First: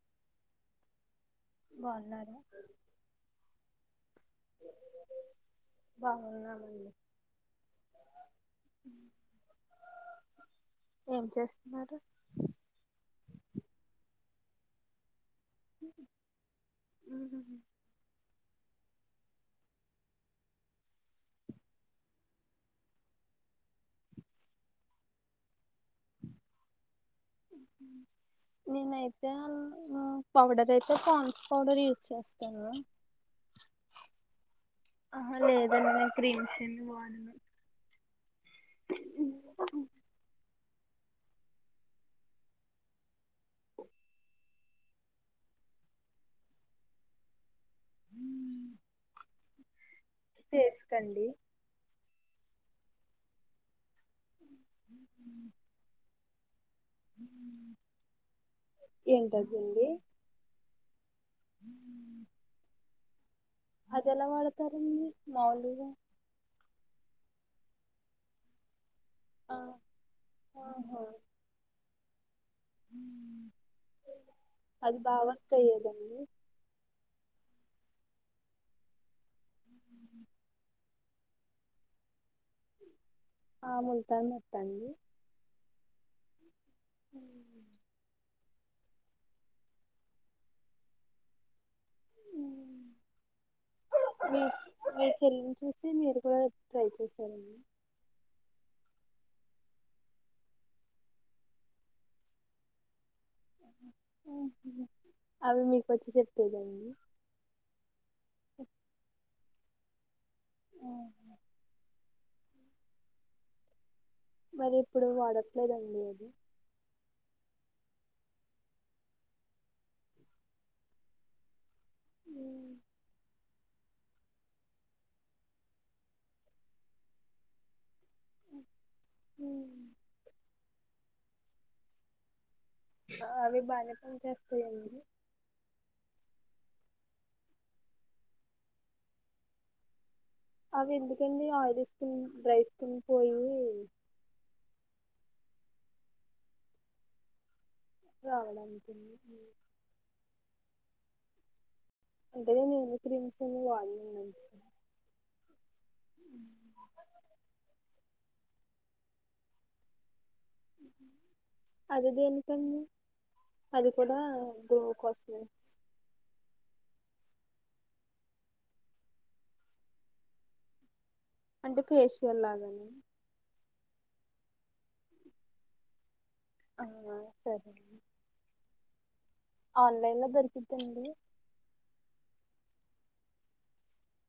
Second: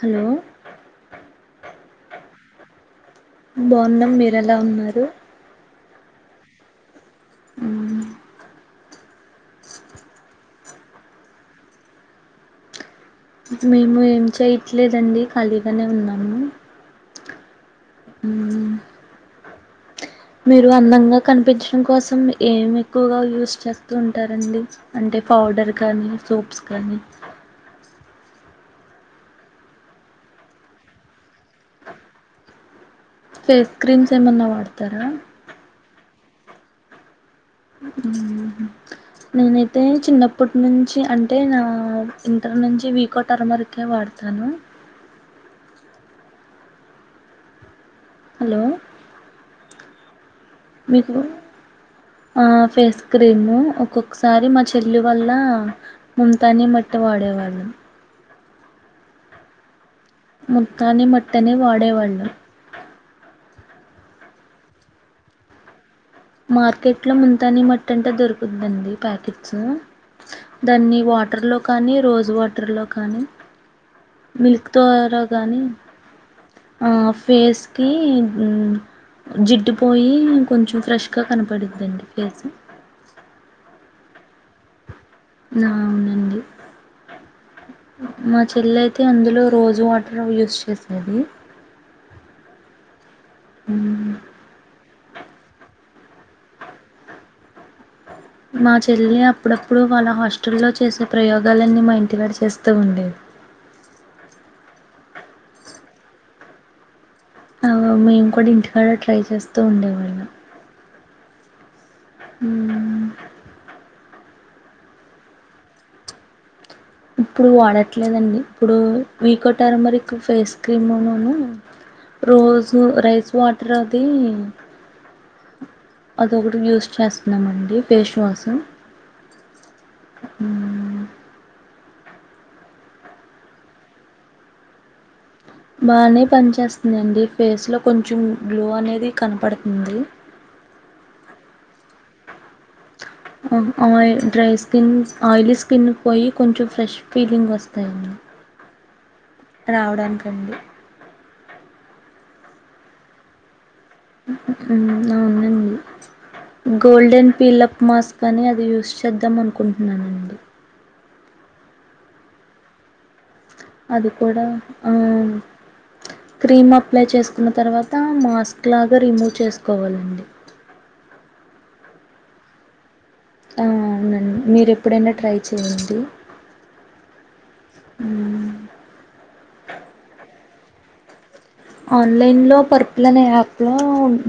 Hello బాగున్నారా బాగున్నం మీర ఎలా ఉన్నారు బాగున్నారా అండి మ్మ్. ఏం చేస్తున్నారు మేము ఏం చేయట్లేదండి ఖాళీగానే ఉన్నాము మూ మ్మ్ మీరు అందంగా కనిపించడం కోసం ఏం ఎక్కువగా యూస్ చేస్తూ ఉంటారండి అంటే పౌడర్ కానీ సోప్స్ కానీ నేనైతే పౌడర్ అయితే పాన్స్ పౌడర్ యూజ్ చేస్తాను ఫేస్ క్రీమ్స్ ఏమన్నా వాడతారా ప్రీ సిమ్ మ్మ్. చ అంటే నా ఇంటర్ నుంచి వీకో టర్మర్కే వాడతాను హలో పేస్ మీకు కండి ఆ ఫేస్ క్రీమ్ ఒక్కొక్క్ సారి మా చెల్లి వల్ల ముంతాని మట్ ట్ట వాడేవాళ్ళం ఏంటి అవుతుంది ముల్కని మట్ త్తనే వాడేవాళ్ళు అదేల వాడతారండి మాములుగా మార్కెట్ లో ముంతని మట్టి అంటే దొరుకుద్ అండి ప్యాకెట్స్ దాన్ని ఆహా వాటర్లో కానీ రోజు వాటర్లో కానీ మిల్క్ అది ద్వారా బాగా వర్క్ కానీ అయ్యేదండి అ ఫేస్కి మ్మ్ జిడ్డు పోయి కొంచెం ఫ్రెష్ ఇంకా కనపడుదండి ఫేసు ఆ ముల్తాన్ మట్ట అండి ఆ అవునండి మ చెల్ల అయితే అందులో రోజు వాటర్ యూస్ చేసుకోండి మీ మీ చెల్లి నీ చుస్ అే మీరు కూడా ట్రై చేశారండి మా చెల్లి అప్పుడప్పుడు వాళ్ళ హాస్టల్లో చేసే ప్రయోగాలన్నీ మా ఇంటి కాడ చేేస్తూ ఉండే హ్మ్ హు అవి మీకుచ్ చెప్ లేదండి ఆ మేము కూడా ఇంటికాడ ట్రై చేస్తాం తో ఉండేవాళ్ళ ము హ్మ్ మరి ఇప్పుడు వాడట్లేదండి అది ఇప్పుడు వాడట్లేదండి ఇప్పుడు వీకో టరమరిక్ ఫేస్ క్రీమ్ ను రోజు రైస్ వాట్ ఇ అది అదొటి యూస్ చేస్తున్నామ అండి ఫేస్ వాష్ ఆ మ్మ్ మ్మ్ అవి బాగానే పనిచేస్తాయంండి బానే పని చేేస్తుందిండి ఫేస్ లో కొంచెం గ్లో అనేది కనపడుతుంది అవి ఎందుకండి ఆయి ఇస్తు రైస్ అ డ్రైస్ స్కిన్ ఆయిలీ స్కిన్ పోయి కొంచెం ఫ్రెష్ ఫీలింగ్ వస్తాయి రావడానికినికి రావడానికండి అంటే నేమ క్రీమ్స్ అన్ని వడలే అవునండి గోల్డెన్ పీలప్ మాస్క్ అని అది చేద్దాం అనుకుంటున్నానండి అది దేనికండి అది కూడా గ్లో ఆ కోసమే క్రీమ్ అప్ ప్లై చేసుకున్న తర్వాత మాస్క్లాగా రిమూవ్ చేసుకోవాలండి అంటే ఫేషియల్ లాగానే ఆ అవునండి మీరు ఎప్పుడైనా ట్రై చేయండి ఆ సరే మ్మ్ ఆన్లైన్ లో దొరికిద్దండి ఆన్లైన్లో పర్పుల్ అనే యాప్లో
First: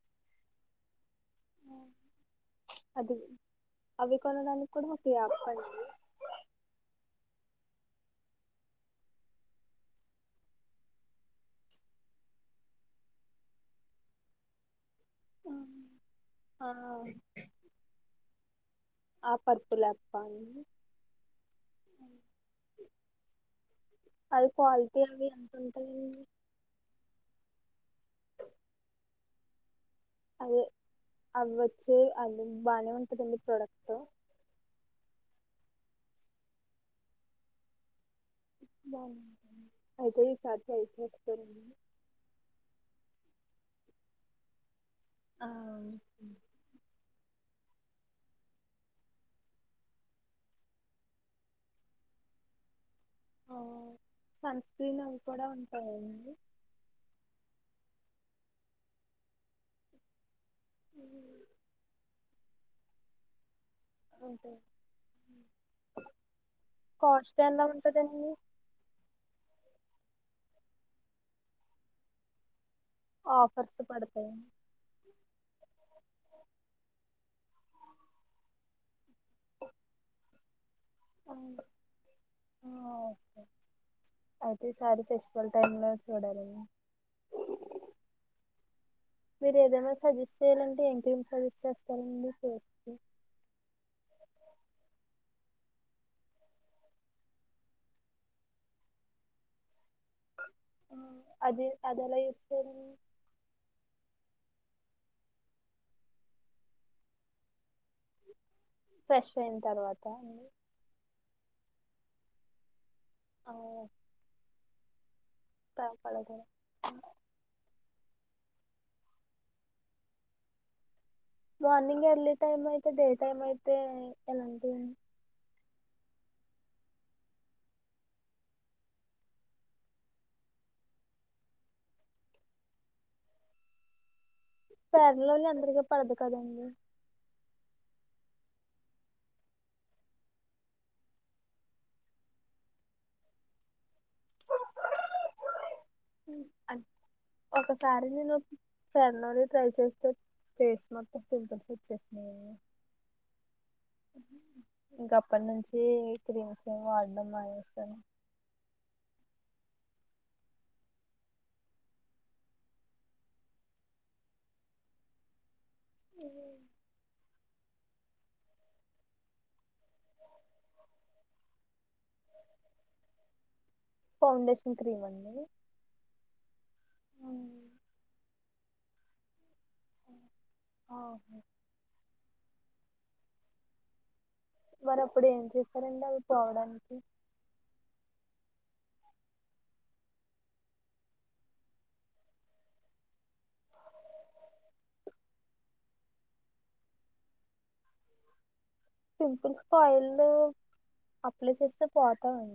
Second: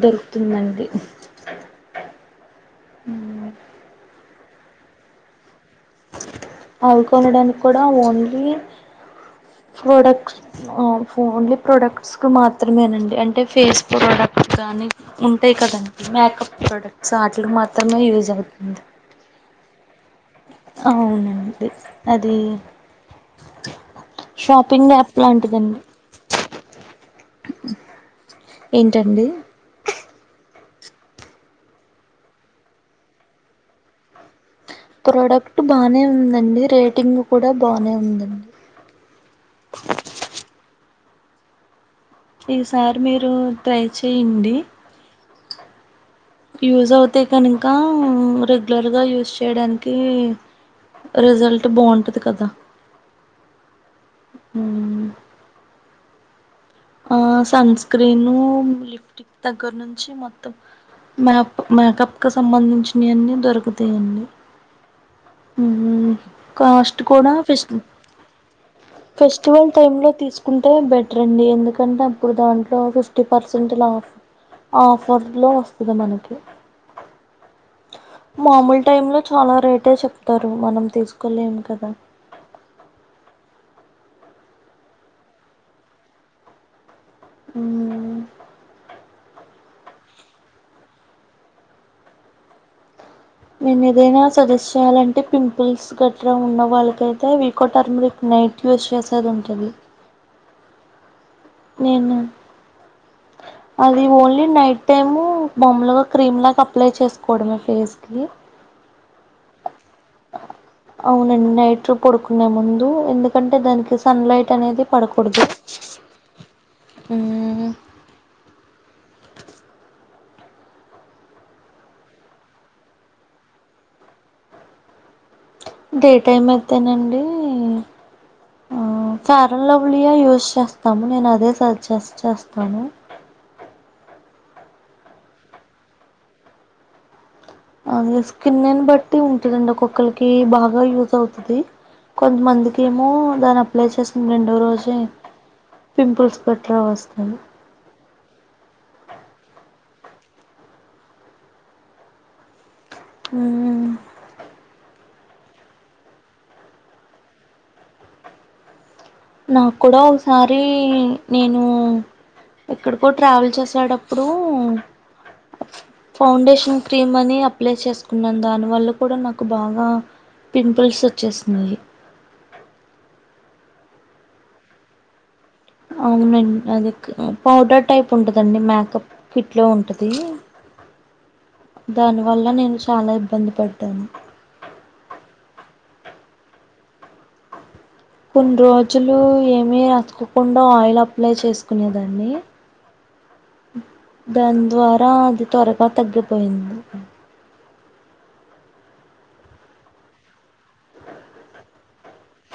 దొరుకుతుందండి అది అవి కొనడానికి కూడా ఒక యాప్ అండి అవు కొనడానికి కూడా ఓన్లీ ప్రోడక్ట్స్ ఓన్లీ ప్రోడక్ట్స్ కు మాత్రమేనండి అంటే ఫేస్ ప్రోడక్ట్ కానీ ఉంటాయి కదండి మేకప్ ఆ ప్రోడక్ట్స్ వాటిలు మాత్రమే యూజ్ అవుతాయి ఉంధ ఆ పర్పులా అవునండి అది అది షాపింగ్ క్వాలిటీ యాప్ అవి ఎంత లాంటిదండి ఉంటాయండి ఏంటండి అదే అవి వచ్చే అది బాగానే ఉంటుందండి ప్రోడక్ట్ ప్రోడక్ట్ బానే ఉందండి రేటింగ్ కూడా బానే ఉందండి బగుంటుండి అయ్తే ఇసారికి సాధయితేస్తడి ఈసారి మీరు ట్రై చేయ అండీ అ అవును యూజ్ అవుతే కనుక రెగ్యులర్గా యూజ్ చేయడానికి రిజల్ట్ బాగుంటుంది కదా అ ఓ సన్‌స్క్రీన్ మ్మ్ అవి కూడా ఉంటాయిడి మ్మ్ ఆ సన్ స్క్రీన్ లిఫ్టిక్ దగ్గర నుంచి మొత్తం మ మ కక సంబంధ చుస్నాయి అని అంతే అండి ఉంటాయి కాస్ట్ కూడా ఎలా ఫిష్ట ఉంటదండి ఫెస్టివల్ టైమ్ంలో తీసుకుంటే బెటర్ అండి ఎందుక తపుడు దాంట్లో ఫిఫ్టీ పర్సెంట్ ఆఫర్స్ పడతాయి ఆఫర్ లో వ ధు మనకి మామూలు టైమ్ లో చాలా రేటే చెప్తారు మనం ఆ తీసుకోలేం కదా ఆ, ఓకే అయితే ఈసారి ఫెస్టివల్ టైమ్ లో చూడాల ఉమ్ ఉ మీరు ఏదమనా సజెస్ట్ చేయ్యాలంటే ఇంకేమి సజెస్ట్ చేస్తార నేను ఏదైనా సదస్యాలంటే పింపుల్స్ గట్రా ఉన్న వాళ్ళకైతే అవికోటర్మిరిక్ నైట్ యూజ్ చేసేది ఉంటుంది ఉమ్ అది అదలా ఇచ్చారు అది ఓన్లీ నైట్ టైము బొమ్మలుగా క్రీమ్ లాగా అప్లై చేసుకోవడం ఫేస్ కి ఫ్రెష్ అయిన తర్వాత అవునండి నైట్ పడుకునేముందు దు ఎందుకంటే దానికి సన్ లైట్ అనేది పడుకు కుడాదు పడకూడదు ఉమ్ మార్నింగ్ ఎర్లీ టైం అయితే డే టైం అయితే ఎలాంటిడి డే టైం అయితేనండి ఫారన్ లవ్లియా యూజ్ చేస్తాము నేను అదే సజ్జెస్ చేస్తాను పేర్లోళ్ళ అందరిక పడదు కదండి అది స్కిన్ నేను బట్టి ఉంటుదండి ఒ ఒకొక్కరికి బాగా యూజ అవుతుది కొంతమందికి ఏమో దాన్ని అప్లై చేసం రెండో రోజే పింపుల్స్ గట్రా వస్తాయి ఒకసారి నేను స అలానే ట్రై చేస్తే ఫేస్ మొత్తం పింపుల్స్ వచ్చేస్తున్నాయి మ్మ్ [inaudible] అప్పటి నుంచి క్రీమ్స్ ఏమి వాడడం మానేస్తాను నాకు కూడా ఒకసారి నేను ఎక్కడికో ట్రావెల్ చేసేటప్పుడు ఫౌండేషన్ క్రీమ్ అని అప్లే చేసుకున్నాను దానివల్ల కూడా నాకు బాగా పింపుల్స్ వచ్చేస్తునాయి ఫౌండేషన్ క్రీమ్ అండి అవునండి అది పౌడర్ టైప్ ఉంటదండి మ్యాక్ [inaudible] ఇంట్లో ఉంటది దా వల్ల నేను చాలా ఇబ్బంది పడ్డాను మరి అప్పుడు ఏం చేస్తారంండి అవి పోవడానికి కొన్ని రోజులు ఏమీ రాచ్చకోకుండా ఆయిల్ అప్లై చేసుకునేదాన్ని దాని ద్వారా అది త్వరగా తగ్గిపోయింది పింపుల్స్ కా ఆయిల్ అప్లై చేస్తే పోతాయి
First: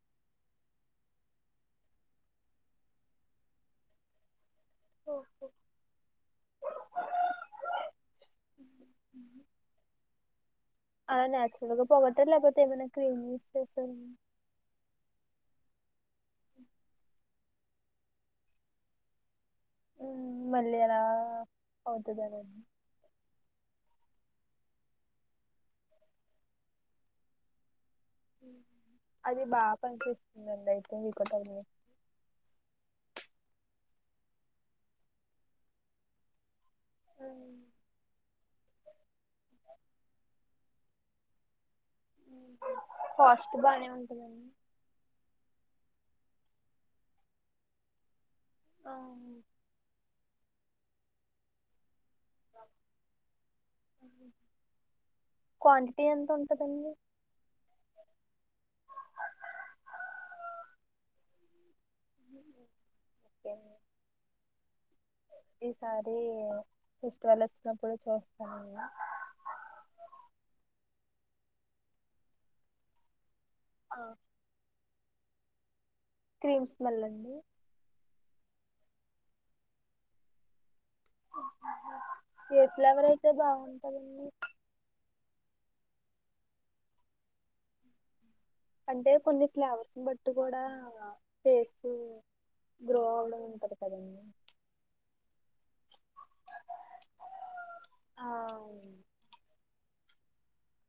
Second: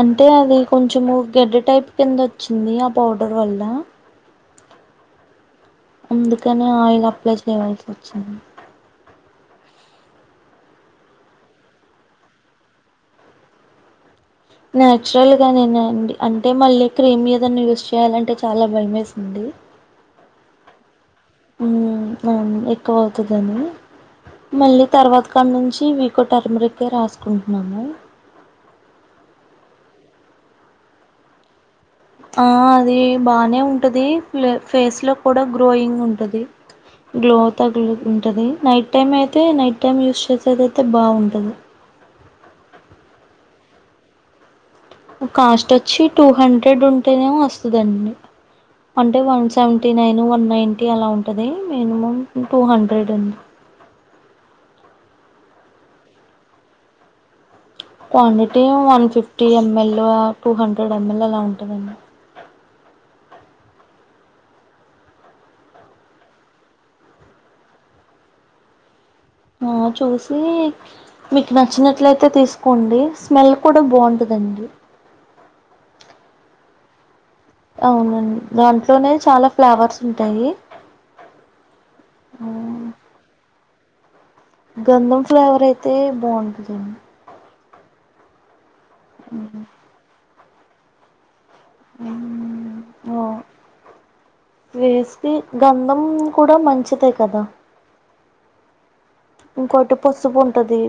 అంటే అది కొంచెము గడ్డ టైప్ కింద వచ్చింది ఆ పౌడర్ వల్ల ఓహో అందుకనే ఆయిల్ అప్లై చేయవల్సి వచ్చింది ఆ న్యాచురల్ గా పోగటారు లేకపోతే ఏమైనా క్రీమ్ యూస్ చేస్తారా నాచురల్గా నేనాండి అంటే మళ్ళీ క్రీమ్ ఏదైనా యూస్ చేయాలంటే చాలా భయ వేసింది మనా ఎక్కువ అవుతాది మళ్ళీ తర్వాత కాడ నుంచి వీకో టర్మరికే రాసుకుంటున్నాను అది బాగా పనిచేస్తుందండి అయితే మీకు ఆ అది బానే ఉంటది ఫేస్ లో కూడా గ్లోయింగ్ ఉంటది గ్లో తగు ఉంటది నైట్ టైం అయితే నైట్ టైమ్ యూస్ చేసేది అంతే బాగుంటది కాస్ట్ బానే ఉంటందండి కాస్ట్ వచ్చి టూ హండ్రెడ్ ఉంటేనేమో వస్తుందండి అంటే one seventy nine one ninety అలా ఉంటుంది మినిమం టూ హండ్రెడ్ ఉ క్వాంటిటీ ఎంత ఉంటుందండి quantity one fifty ML two hundred ML అలా ఉంటుందండి [inaudible] ఈసారి ఫెస్టివల్ వచ్చినప్పుడు చూస్తాను ఆ చూసి మీకు నచ్చినట్లయితే తీసుకోండి స్మెల్ కూడా బాగుంటదండి మ్ స్మెల్ అండి అవునండి దాంట్లోనే చాలా ఫ్లవర్స్ ఉంటాయి ఆ, ఏ ఫ్లవరైతే బావన్ గంధం ఫ్లేవర్ అయితే బాగుంటదండి అంటే కొన్ని ఫ్లావర్స్ బట్టి అటు కూడా టేస్ట్ ఉ గ్రో ఓ అవడం ఉంటది కదండి పేస్కి గంధం కూడా మంచిదే కదా ఆ ఇంకోటి పసుపుంటది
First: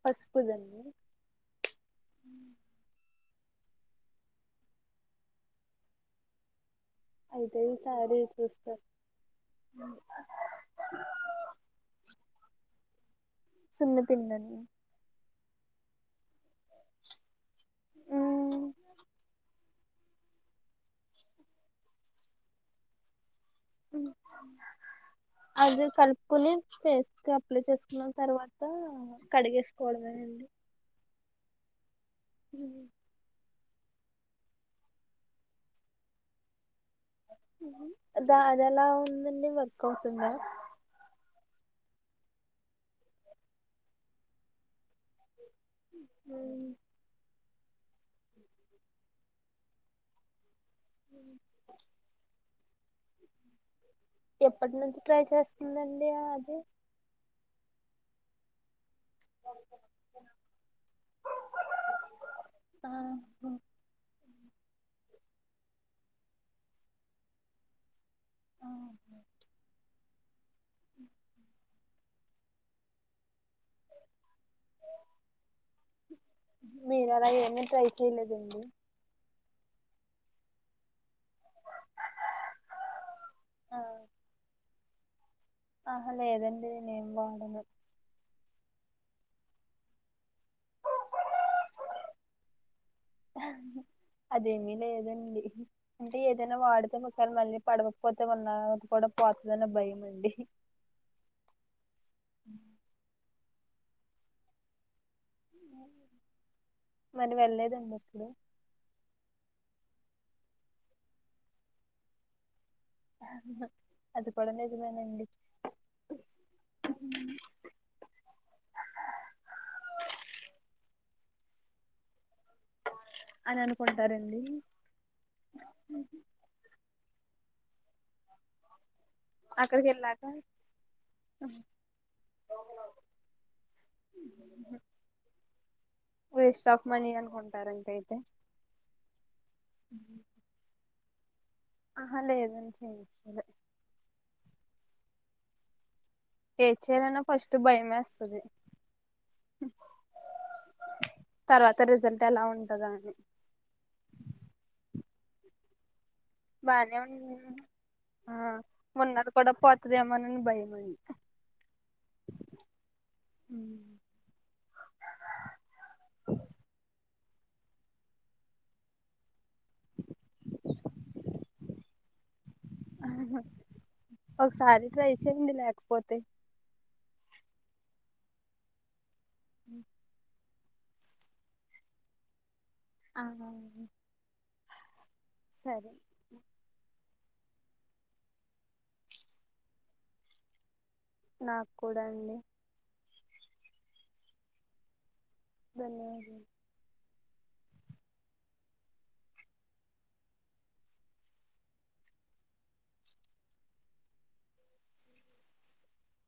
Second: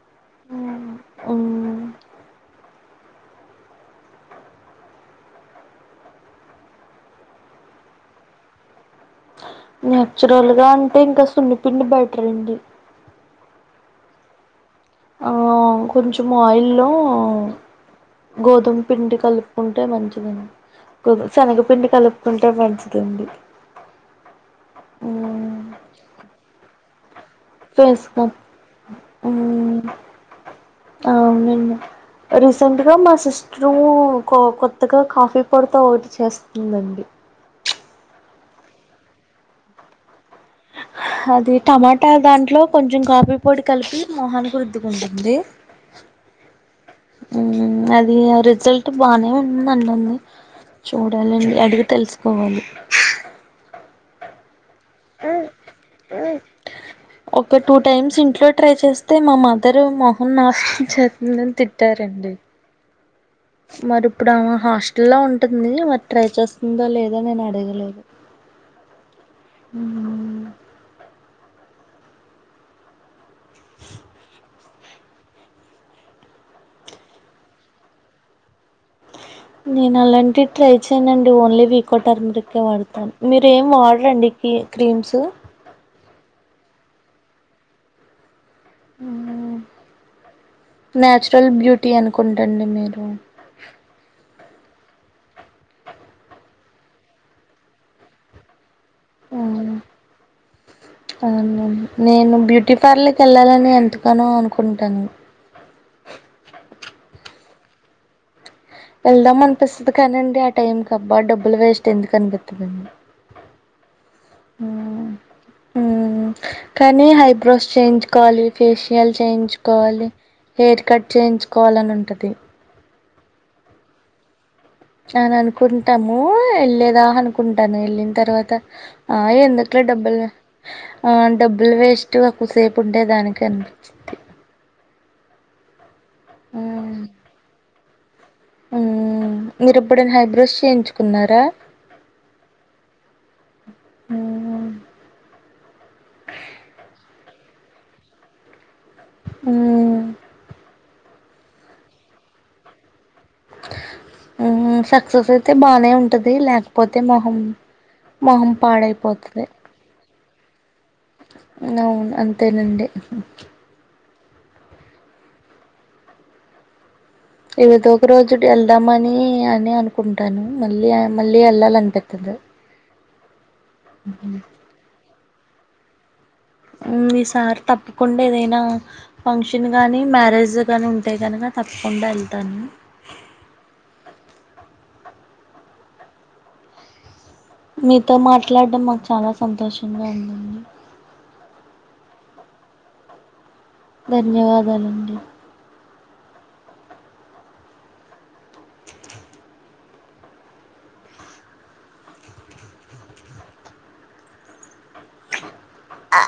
పసుపు దండి అయితే ఈ సారి చూస్తా నచురల్ గా అంటే ఇంకా సున్ని పిండి బెటర్ అండి సున్న పిండి అండి ఆ కొంచెం ఆయిల్లో గోధుమ పిండి కలుపుకుంటే మంచిదండి శనగపిండి కలుపుకుంటే మంచిదండి మ్మ్ అది కలుపుకుని ఫేస్ అప్లై ఫేస్ చేసుకున్న కు తర్వాత మ్మ్ కడిగేసుకోవడమే అండి అవునండి రీసెంట్గా మా సిస్ [inaudible] కో కొత్తగా కాఫీ పొడితో ఒకటి చేస్తుందండి దా అది ఎలా ఉందండి వర్క్ అవుతుందా అది టమాటా దాంట్లో కొంచెం కాఫీ పొడి కలిపి మోహానికి రుద్దుకుంటుంది హు ఉ అది రిజల్ట్ బానే ఉండండి అది చూడాలండి అడిగి తెలుసుకోవాలి ప్పటి నుంచి ట్రై చేస్తుందండి అది ఒక టూ టైమ్స్ ఇంట్లో ట్రై చేస్ అయితే మా మదరు మొహన్ నాశనం చేసిందని తిట్టారండి ఆ, మరి ఇప్పుడు ఆమే హాస్టల్ లో ఉంటుంది మరి ట్రై చేస్తుందో లేదో నేను అడగలేదు ఆ. ఉ ఊ [inaudible] మీరు అలా ఏంది ట్రై చేయలేదండి నేను అలాంటివి ట్రై చేయనండి ఓన్లీ వీకో టర్మరిక్ కె వాడతాను మీరు ఏం వాడరండి కీ క్రీమ్స్ ఆహ లేదండి నేనేం వాడను ఊ నేచురల్ బ్యూటీ అనుకుంటండి మీరు అదేమీ లేదండి అంటే ఏదైనా వాడితే ముఖానికి మళ్ళీ పడకపోతే మళ్ళా అవును అవును నేను బ్యూటీ పార్లర్కి వెళ్ళాలం ఎంతగానో అనుకుంటాను మరి వెళ్ళలేదండి అసలు వెళ్దాం అనిపిస్తుంది కానిండి ఆ టైం కి అబ్బా డబ్బులు వేస్ట్ ఎందుకు కనిపిత్తదిండి అది కూడా ఉ నిజమేనండి ఉ కానీ హైబ్రోస్ చేయించుకోవాలి ఫేషియల్ చేయించుకోవాలి హెయిర్ కట్ చేయించుకోవాలని ఉంటది అని అనుకుంటారండి అని అనుకుంటాము వెళ్ళలేదా అనుకు కుంటాను వెళ్ళిన తర్వాత ఆ ఎందుకులే అక్కడికి వెళ్ళాక డబ్బులు ఆ డబ్బులు వేస్ట్ కూసేపు ఉండే దానికి అనిపిచ్చిద్ది వేస్ట్ ఆఫ్ మనీ అనుకుంటారు అంతే ఉ మీరెప్పుడైనా హైబ్రోస్ చేయించుకున్నారా ఆహా లేదని చెయిచ్చలే ఏ చేయాలన్నా ఫస్ట్ భయమే వేస్తది ఆ తర్వాత రిజల్ట్ ఎలా ఉంటదా అని ే బానే ఉంటది బానే లేకపోతే ఉం మొహం మొహం పాడైపోతది భయంమండి అవును అంతేనండి ఏదో ఒక రోజు వెళ్దామని అని అనుకుంటాను మళ్ళీ మళ్ళీ వెళ్ళాలనిపితది ఒక సారి ట్రైచేసి ంది లేకపోతే ఈసారి తప్పకుండా ఏదైనా ఫంక్షన్ గానీ మ్యారేజ్ గాని ఉంటే కనుక తప్పకుండా వెళ్తాను ఆ సరే మీతో మాట్లాడడం మాకు చాలా సంతోషంగా ఉందండి నాకు కూడా అండి ధన్యవాదాలండి ధన్యవాదాలు ఆ